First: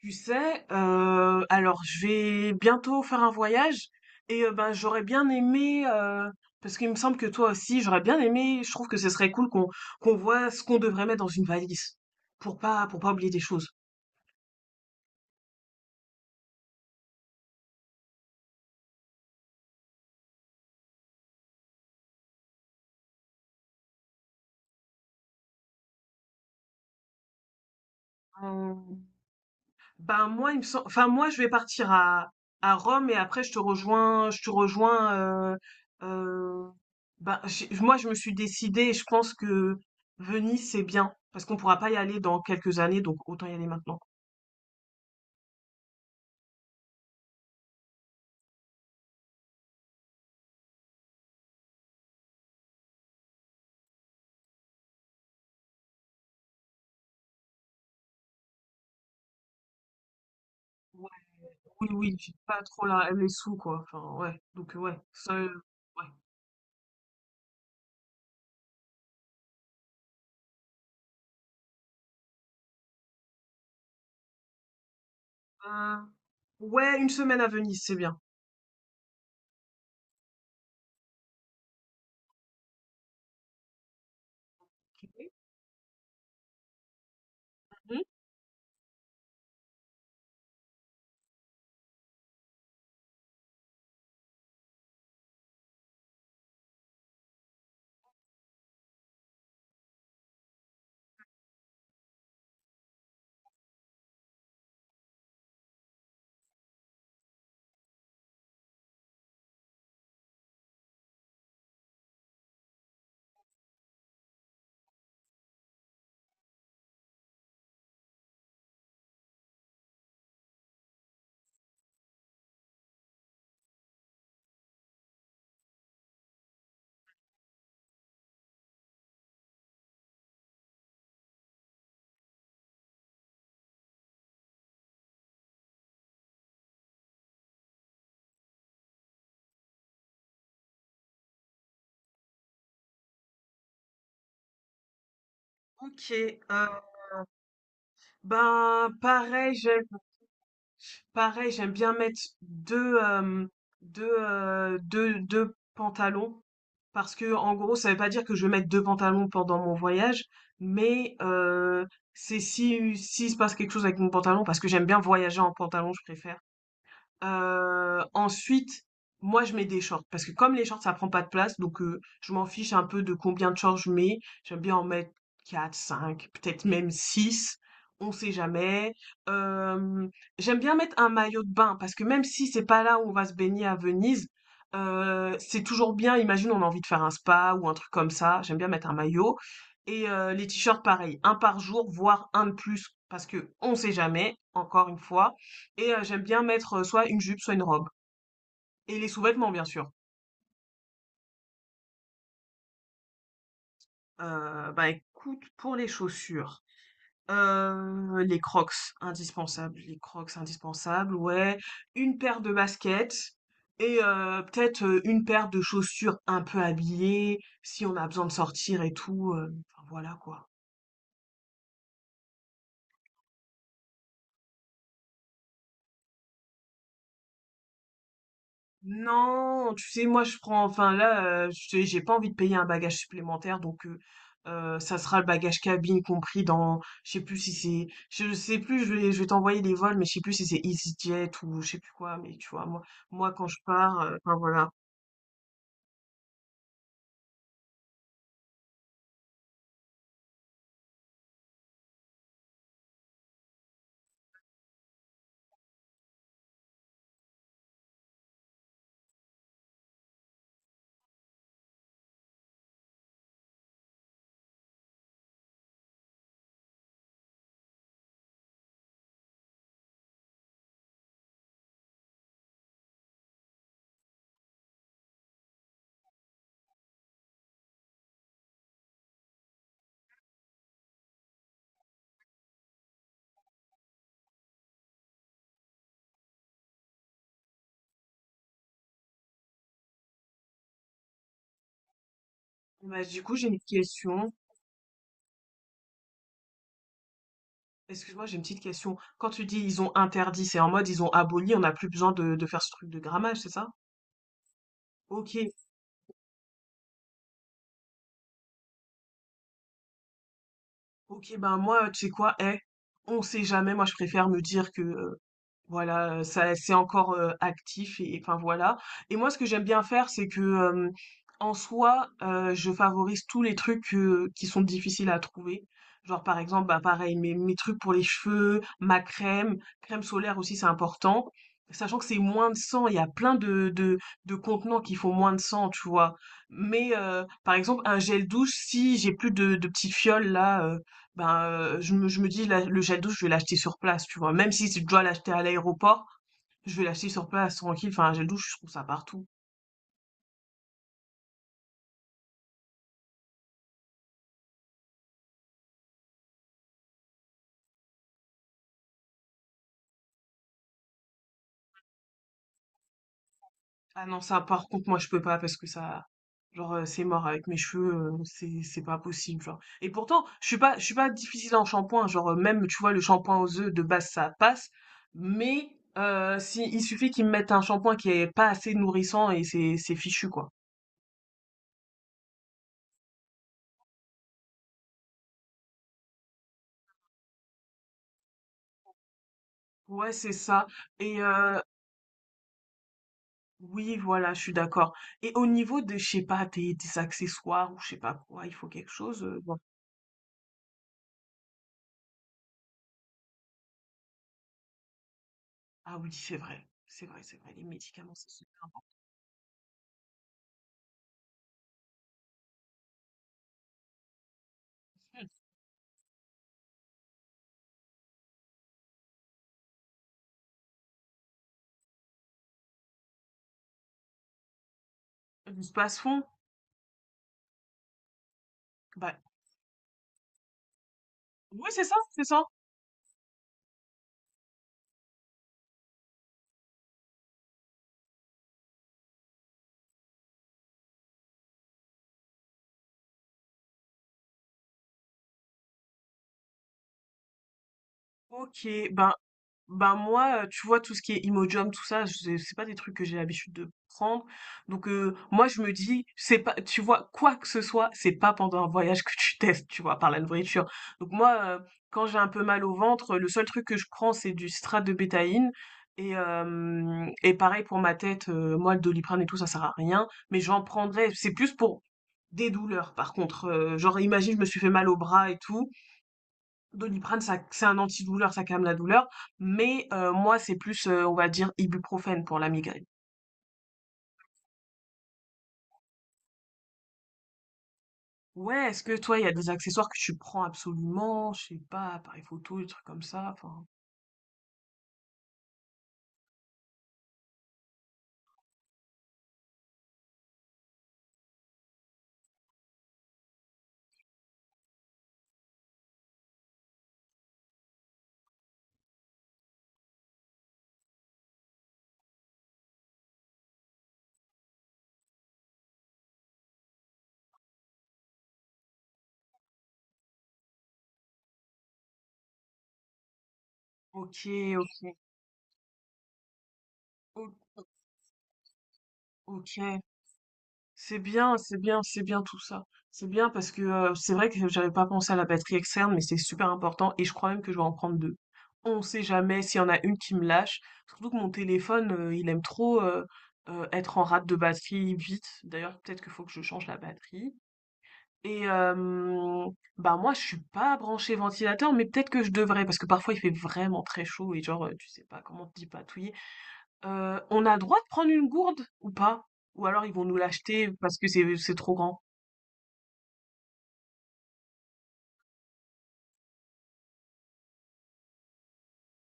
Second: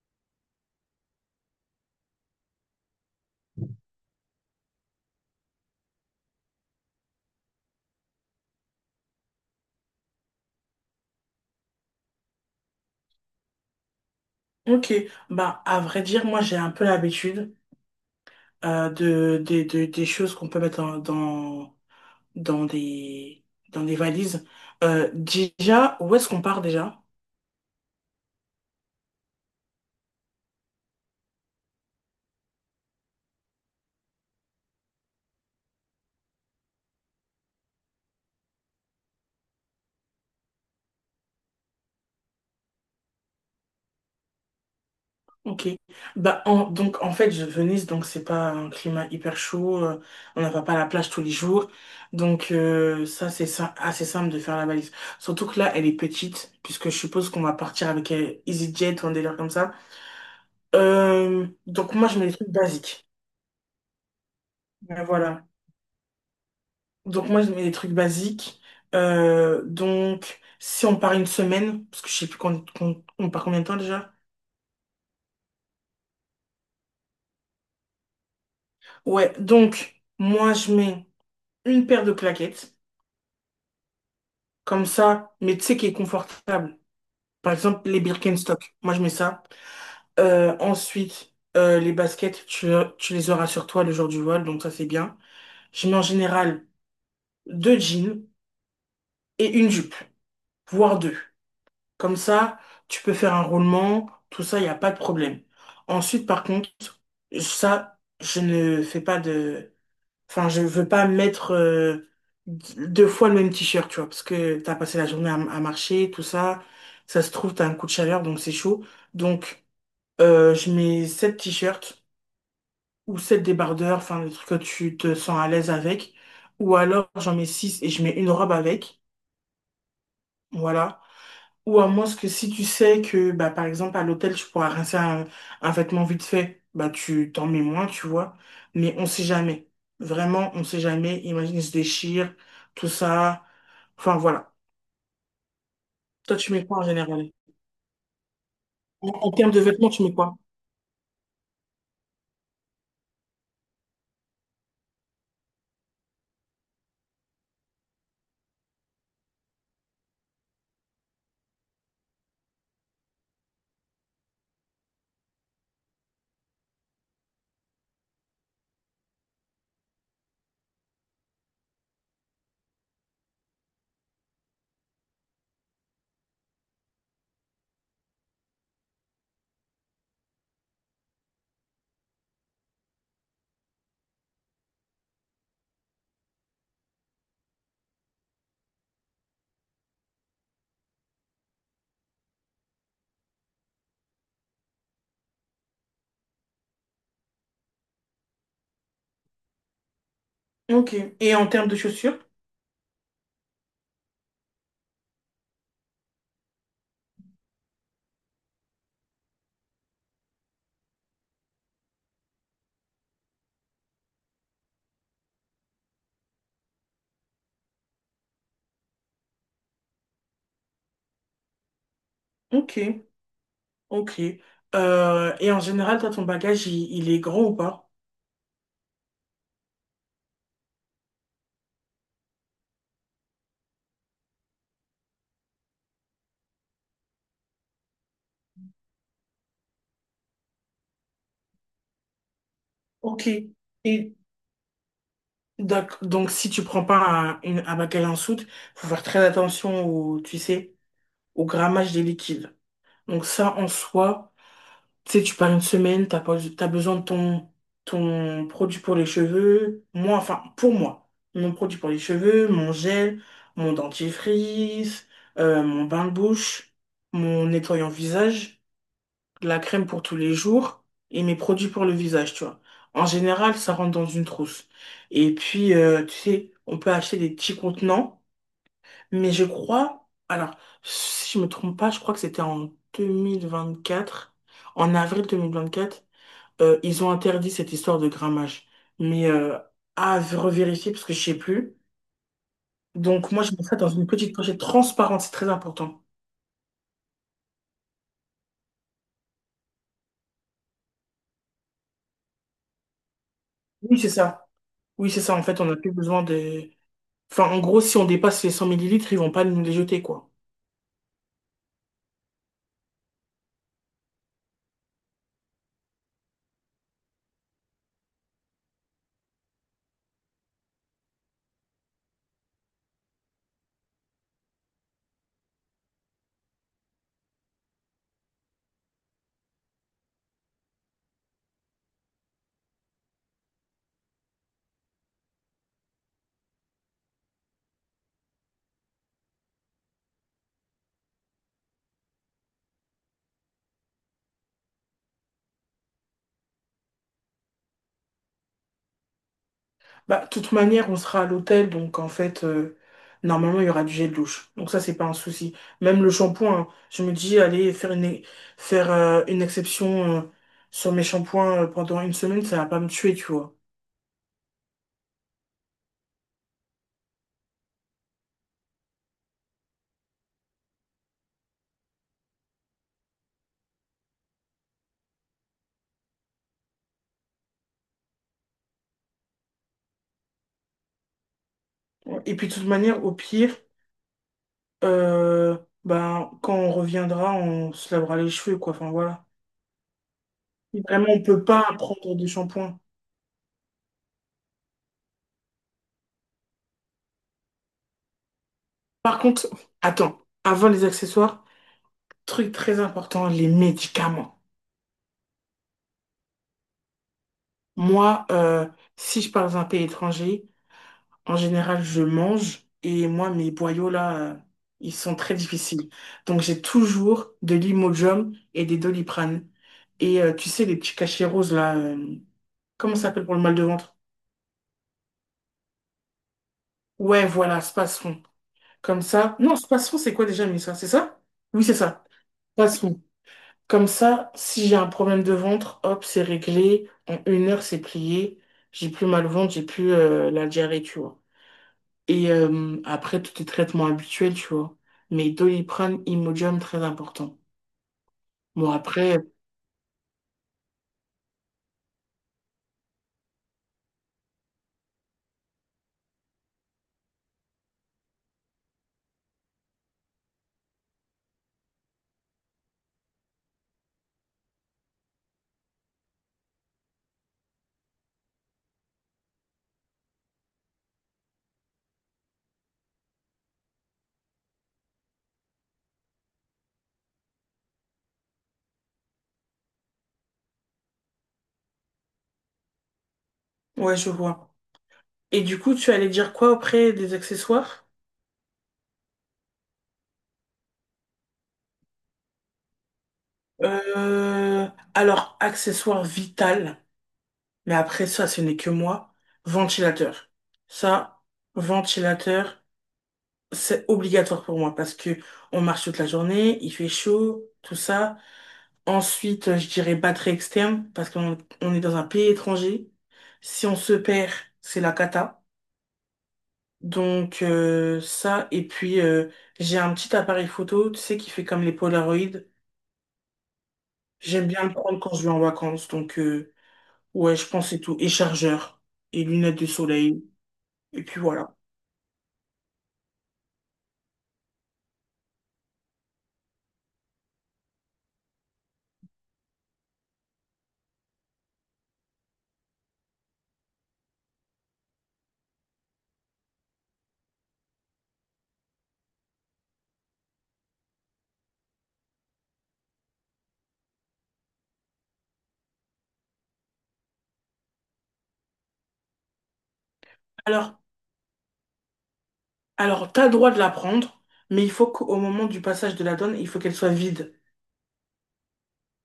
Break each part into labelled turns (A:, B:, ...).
A: Tu sais, alors je vais bientôt faire un voyage et ben j'aurais bien aimé parce qu'il me semble que toi aussi j'aurais bien aimé. Je trouve que ce serait cool qu'on voit ce qu'on devrait mettre dans une valise pour pas oublier des choses.
B: Ok, bah à vrai dire, moi j'ai un peu l'habitude des choses qu'on peut mettre dans des, dans des valises. Déjà, où est-ce qu'on part déjà?
A: Euh, Ben moi, il me sem enfin moi, je vais partir à Rome et après je te rejoins, euh, moi, je me suis décidée. Et je pense que Venise c'est bien parce qu'on pourra pas y aller dans quelques années, donc autant y aller maintenant.
B: Ok. Bah, donc, en fait, Venise, donc, c'est pas un climat hyper chaud. On n'a pas à la plage tous les jours. Donc, ça, c'est ça, assez simple de faire la valise. Surtout que là, elle est petite, puisque je suppose qu'on va partir avec EasyJet ou un délire comme ça.
A: Ouais, oui,
B: Donc, moi, je mets
A: j'ai
B: des trucs
A: pas trop
B: basiques.
A: les sous quoi. Enfin ouais, donc ouais,
B: Mais voilà.
A: ouais.
B: Donc, moi, je mets des trucs basiques. Donc, si on part une semaine, parce que je sais plus on part combien de temps déjà.
A: Euh, ouais, une semaine à Venise c'est bien.
B: Ouais, donc, moi, je mets une paire de claquettes, comme
A: Ok.
B: ça, mais tu sais, qui est confortable. Par exemple, les
A: Mhm.
B: Birkenstock, moi je mets ça. Ensuite, les baskets, tu les auras sur toi le jour du vol, donc ça c'est bien. Je mets en général deux jeans et une jupe, voire deux. Comme ça, tu peux faire un roulement, tout ça, il n'y a pas de problème. Ensuite, par contre, ça, je ne fais pas de. Enfin, je veux pas mettre deux fois le même t-shirt, tu vois, parce que t'as passé la journée à marcher, tout ça. Ça se trouve, t'as un coup de chaleur, donc c'est chaud. Donc, je mets sept t-shirts ou sept débardeurs, enfin, le truc que tu te sens à l'aise avec. Ou alors, j'en mets six et je mets une robe avec. Voilà. Ou à moins que si tu sais que, bah, par exemple, à l'hôtel, tu pourras rincer un vêtement vite fait, bah, tu t'en mets moins, tu vois. Mais on sait jamais. Vraiment, on sait jamais. Imagine, il se déchire, tout ça. Enfin, voilà. Toi,
A: Ok,
B: tu
A: euh,
B: mets quoi en général?
A: ben
B: En termes
A: pareil,
B: de
A: j'aime
B: vêtements, tu mets quoi?
A: Pareil, j'aime bien mettre deux hem, deux heu, 2- 2 pantalons parce que, en gros, ça veut pas dire que je vais mettre 2 pantalons pendant mon voyage, mais c'est si s'il se passe quelque chose avec mon pantalon, parce que j'aime bien voyager en pantalon, je préfère. Ensuite, moi, je mets des shorts parce que, comme les shorts, ça prend pas de place, donc je m'en fiche un peu de combien de shorts je mets. J'aime bien en mettre quatre, cinq, peut-être même six, on sait jamais. Hem, J'aime bien mettre un maillot de bain parce que, même si c'est pas là où on va se baigner à Venise, c'est toujours bien. Imagine, on a envie de faire un spa ou un truc comme ça, j'aime bien mettre un maillot. Et les t-shirts, pareil, un par jour, voire un de plus parce que qu'on sait jamais, encore une fois. Et j'aime bien mettre, soit une jupe, soit une robe, et les sous-vêtements, bien sûr.
B: Ok. Et en termes de chaussures?
A: Bah, écoute, pour les chaussures, les Crocs, indispensables. Les Crocs, indispensables, ouais. Une paire de baskets et peut-être une paire de chaussures un peu habillées, si on a besoin de sortir et tout, enfin voilà, quoi.
B: Ok. Ok. Et en général, toi, ton bagage, il est grand ou pas?
A: Non, tu sais, moi je prends, enfin là, je te dis, j'ai pas envie de payer un bagage supplémentaire, donc ça sera le bagage cabine compris dans, je sais plus si c'est, je sais plus, je vais t'envoyer les vols, mais je sais plus si c'est EasyJet ou je sais plus quoi, mais tu vois,
B: Ok.
A: moi, quand je pars,
B: Et
A: enfin voilà.
B: Donc, si tu prends pas un baccalauréat en soude, faut faire très attention au, tu sais, au grammage des liquides. Donc ça, en soi, tu sais, tu pars une semaine, t'as pas, t'as besoin de ton produit pour les cheveux. Moi, enfin, pour moi, mon produit pour les cheveux, mon gel, mon dentifrice, mon bain de bouche, mon nettoyant visage, la crème pour tous les jours et mes produits pour le visage, tu vois. En général, ça rentre dans une trousse. Et puis, tu sais, on peut acheter des petits contenants, mais je crois, alors, si je me trompe pas, je crois que c'était en 2024, en avril 2024, ils ont interdit cette histoire de grammage. Mais à revérifier parce que je sais plus.
A: Bah, du
B: Donc
A: coup,
B: moi,
A: j'ai
B: je
A: une
B: mets ça dans une
A: question.
B: petite pochette transparente, c'est très important.
A: Excuse-moi, j'ai une petite question. Quand tu dis ils ont interdit, c'est en mode ils ont aboli, on n'a plus besoin de faire ce truc de grammage, c'est ça?
B: Oui, c'est ça. Oui, c'est
A: Ok.
B: ça. En fait, on n'a plus besoin de. Enfin, en gros, si on dépasse les 100 ml, ils vont pas nous les jeter, quoi.
A: Ok, ben moi, tu sais quoi, on sait jamais, moi je préfère me dire que voilà, ça, c'est encore actif, et enfin voilà. Et moi, ce que j'aime bien faire, c'est que, en soi, je favorise tous les trucs qui sont difficiles à trouver. Genre, par exemple, bah pareil, mes trucs pour les cheveux, crème solaire aussi, c'est important. Sachant que c'est moins de cent, il y a plein de contenants qui font moins de cent, tu vois. Mais par exemple, un gel douche, si j'ai plus de petites fioles là. Je je me dis, le gel douche, je vais l'acheter sur place, tu vois. Même si je dois l'acheter à l'aéroport, je vais l'acheter sur place, tranquille. Enfin, un gel douche, je trouve ça partout.
B: Bah, de toute manière, on sera à l'hôtel, donc en fait, normalement, il y aura du gel douche. Donc ça, c'est pas un souci. Même le shampoing, hein, je me dis, allez, faire une exception, sur mes shampoings pendant une semaine, ça va pas me tuer, tu vois.
A: Ah non, ça, par contre, moi, je peux pas, parce que ça, genre, c'est mort avec mes cheveux, c'est pas possible, genre. Et pourtant, je suis pas difficile en shampoing, genre, même, tu vois, le shampoing aux œufs de base, ça passe. Mais si, il suffit qu'ils me mettent un shampoing qui est pas assez nourrissant, et c'est fichu, quoi.
B: Et puis, de toute manière, au pire, euh, bah, quand on reviendra, on se lavera les cheveux, quoi. Enfin, voilà.
A: Ouais, c'est ça.
B: Si vraiment,
A: Et
B: on peut pas prendre de shampoing.
A: oui, voilà, je suis d'accord. Et au niveau de, je sais pas, tes accessoires ou je sais pas quoi, il faut quelque
B: Par
A: chose.
B: contre,
A: Bon.
B: attends, avant les accessoires, truc très important, les médicaments.
A: Ah oui, c'est vrai, c'est vrai, c'est vrai. Les médicaments,
B: Moi,
A: c'est super important.
B: si je pars dans un pays étranger, en général, je mange et moi, mes boyaux là, ils sont très difficiles. Donc, j'ai toujours de l'Imodium et des Doliprane. Et tu sais, les petits cachets roses là, comment ça s'appelle pour le mal de ventre?
A: Du spasfon,
B: Ouais, voilà, Spasfon. Comme
A: bah
B: ça. Non, Spasfon, c'est quoi déjà, mais ça, c'est ça? Oui,
A: oui,
B: c'est
A: c'est ça,
B: ça.
A: c'est ça.
B: Comme ça, si j'ai un problème de ventre, hop, c'est réglé. En une heure, c'est plié. J'ai plus mal au ventre, j'ai plus la diarrhée, tu vois. Et après, tous les traitements habituels, tu vois. Mais Doliprane, Imodium, très important.
A: Ok,
B: Bon,
A: ben
B: après,
A: bah, moi, tu vois, tout ce qui est Imodium, tout ça, c'est pas des trucs que j'ai l'habitude de prendre, donc moi, je me dis, c'est pas, tu vois? Quoi que ce soit, c'est pas pendant un voyage que tu testes, tu vois? Par la nourriture. Donc moi, quand j'ai un peu mal au ventre, le seul truc que je prends, c'est du citrate de bétaïne. Et hem et pareil pour ma tête, moi, le Doliprane et tout ça sert à rien, mais j'en prendrais, c'est plus pour des douleurs, par contre, genre, imagine je me suis fait mal au bras et tout, Doliprane, ça, c'est un antidouleur, ça calme la douleur, mais moi, c'est plus, on va dire ibuprofène pour la migraine.
B: ouais, je vois. Et du coup, tu allais dire quoi après des accessoires?
A: Ouais, est-ce que toi, il y a des accessoires que tu prends absolument? Je sais pas, appareil photo, des trucs comme ça, enfin?
B: Euh, alors, accessoire vital, mais après ça, ce n'est que moi. Ventilateur. Ça, ventilateur. C'est obligatoire pour moi parce que on marche toute la journée, il fait chaud, tout ça. Ensuite, je dirais batterie externe parce qu'on on est dans un pays étranger. Si on se perd, c'est la cata. Donc ça, et puis j'ai un petit appareil photo, tu sais, qui fait comme les Polaroids.
A: OK,
B: J'aime bien le
A: OK.
B: prendre quand je vais en vacances. Donc
A: O
B: ouais, je pense que c'est tout. Et chargeur, et lunettes
A: OK.
B: de soleil.
A: C'est
B: Et puis
A: bien,
B: voilà.
A: c'est bien, c'est bien tout ça. C'est bien parce que, c'est vrai que j'avais pas pensé à la batterie externe, mais c'est super important, et je crois même que je vais en prendre deux. On sait jamais s'il y en a une qui me lâche. Surtout que mon téléphone, il aime trop, être en rate de batterie vite. D'ailleurs, peut-être qu'il faut que je change la batterie. Et bah moi, je suis pas branchée ventilateur, mais peut-être que je devrais, parce que parfois il fait vraiment très chaud, et genre tu sais pas comment te patouiller. On a droit de prendre une gourde ou pas? Ou alors ils vont nous l'acheter
B: Alors,
A: parce que c'est trop grand?
B: alors, t'as le droit de la prendre, mais il faut qu'au moment du passage de la donne, il faut qu'elle soit vide.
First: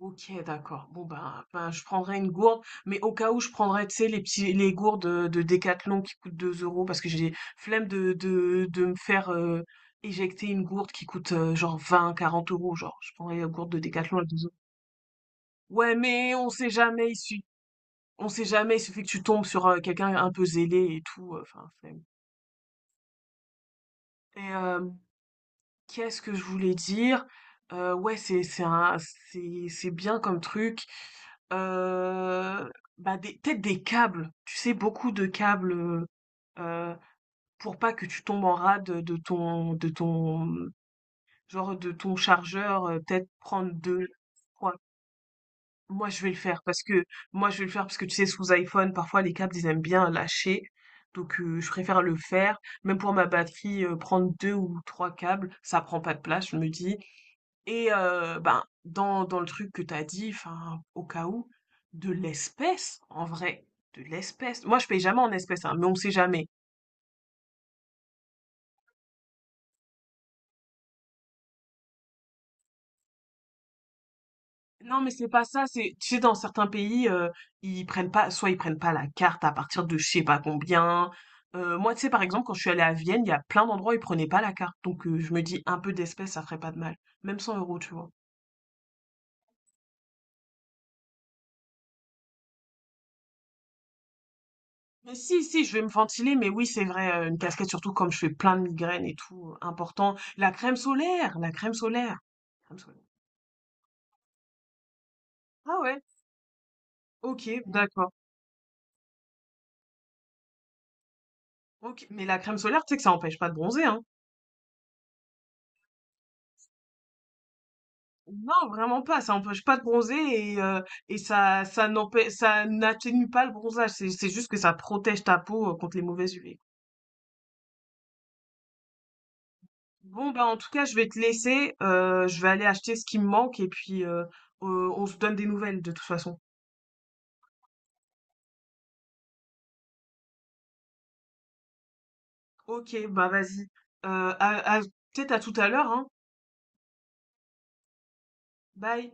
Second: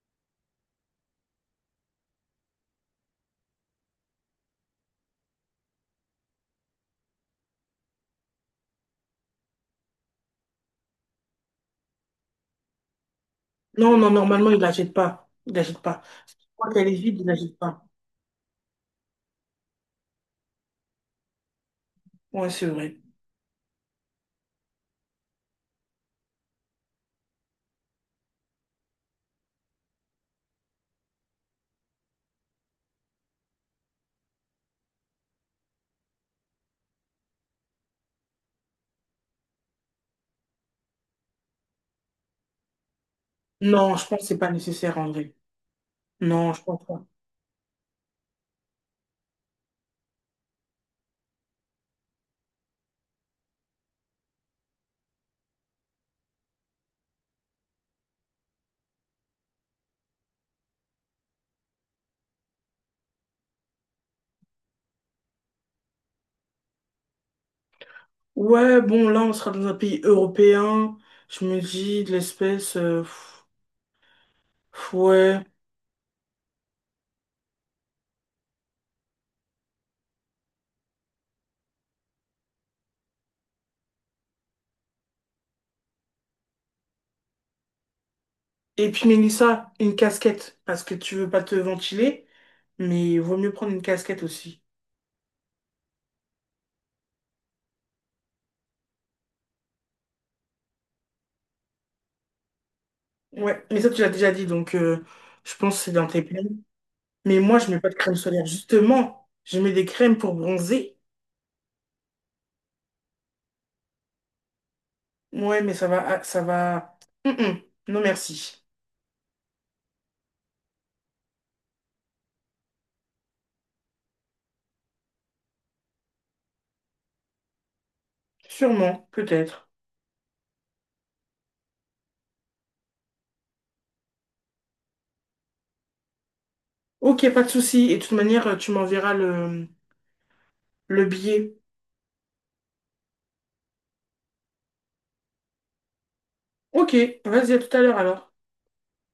A: OK, d'accord. Bon, ben, je prendrai une gourde, mais au cas où je prendrais, tu sais, les gourdes, de Decathlon, qui coûtent 2 €, parce que j'ai flemme de me faire éjecter une gourde qui coûte, genre vingt quarante euros, genre. Je prendrais la gourde de
B: Non, non,
A: Decathlon à 2
B: normalement,
A: euros.
B: il la pas. Il la
A: Ouais,
B: pas.
A: mais on sait
B: Quand elle est
A: jamais, il
B: vide, il la
A: suffi
B: pas.
A: on sait jamais, il suffit que tu tombes sur, quelqu'un un peu zélé et tout, enfin flemme.
B: Ouais, c'est vrai.
A: Et hem qu'est-ce que je voulais dire? Ouais, c'est un c'est bien comme truc. Heu, Bah, des peut-être des câbles, tu sais, beaucoup de câbles, pour pas que tu tombes en rade de ton, genre, de ton chargeur, peut-être prendre
B: Non, je
A: 2,
B: pense que c'est pas
A: 3.
B: nécessaire en vrai.
A: Moi, je vais le
B: Non,
A: faire
B: je
A: parce
B: pense
A: que
B: pas.
A: moi, je vais le faire parce que, tu sais, sous iPhone, parfois, les câbles, ils aiment bien lâcher. Donc je préfère le faire. Même pour ma batterie, prendre 2 ou 3 câbles, ça prend pas de place, je me dis. Et ben, dans le truc que t'as dit, enfin, au cas où, de l'espèce, en vrai, de l'espèce. Moi, je paye jamais en espèce, hein, mais on sait jamais.
B: Ouais, bon, là, on sera dans un pays européen. Je me dis, de l'espèce, pff, pff,
A: Non, mais c'est pas
B: ouais.
A: ça, c'est, tu sais, dans certains pays, ils prennent pas, soit ils prennent pas la carte à partir de je sais pas combien. Moi, tu sais, par exemple, quand je suis allée à Vienne, il y a plein d'endroits où ils prenaient pas la carte. Donc, je me dis, un peu d'espèces, ça ferait pas de mal. Même 100 euros, tu vois.
B: Et puis, Mélissa, une casquette. Parce que tu veux pas te ventiler. Mais il vaut mieux prendre une casquette aussi.
A: Mais si, je vais me ventiler, mais oui, c'est vrai, une casquette, surtout comme je fais plein de migraines et tout, important. La crème solaire, la crème solaire. Crème solaire.
B: Ouais, mais ça, tu l'as déjà dit. Donc, je pense
A: Ah
B: que c'est
A: ouais,
B: dans tes plans. Mais moi,
A: ok,
B: je mets pas de
A: d'accord.
B: crème solaire. Justement, je mets des crèmes pour bronzer.
A: Ok, mais la crème solaire, tu sais que ça empêche pas de bronzer, hein.
B: Ouais, mais ça va, ah, ça va. Hum, hum. Non, merci.
A: Non, vraiment pas, ça empêche pas de bronzer, et ça n'atténue pas le bronzage, c'est juste que ça protège ta peau contre les mauvaises UV.
B: Sûrement, peut-être.
A: Bon, bah en tout cas, je vais te laisser, je vais aller acheter ce qui me manque, et puis on se donne des nouvelles de toute façon.
B: Ok, pas de souci. Et de toute manière, tu m'enverras le billet.
A: Ok, bah vas-y. Euh, à, à- Peut-être à tout à l'heure, hein.
B: Ok, vas-y, à tout à l'heure alors.
A: Bye.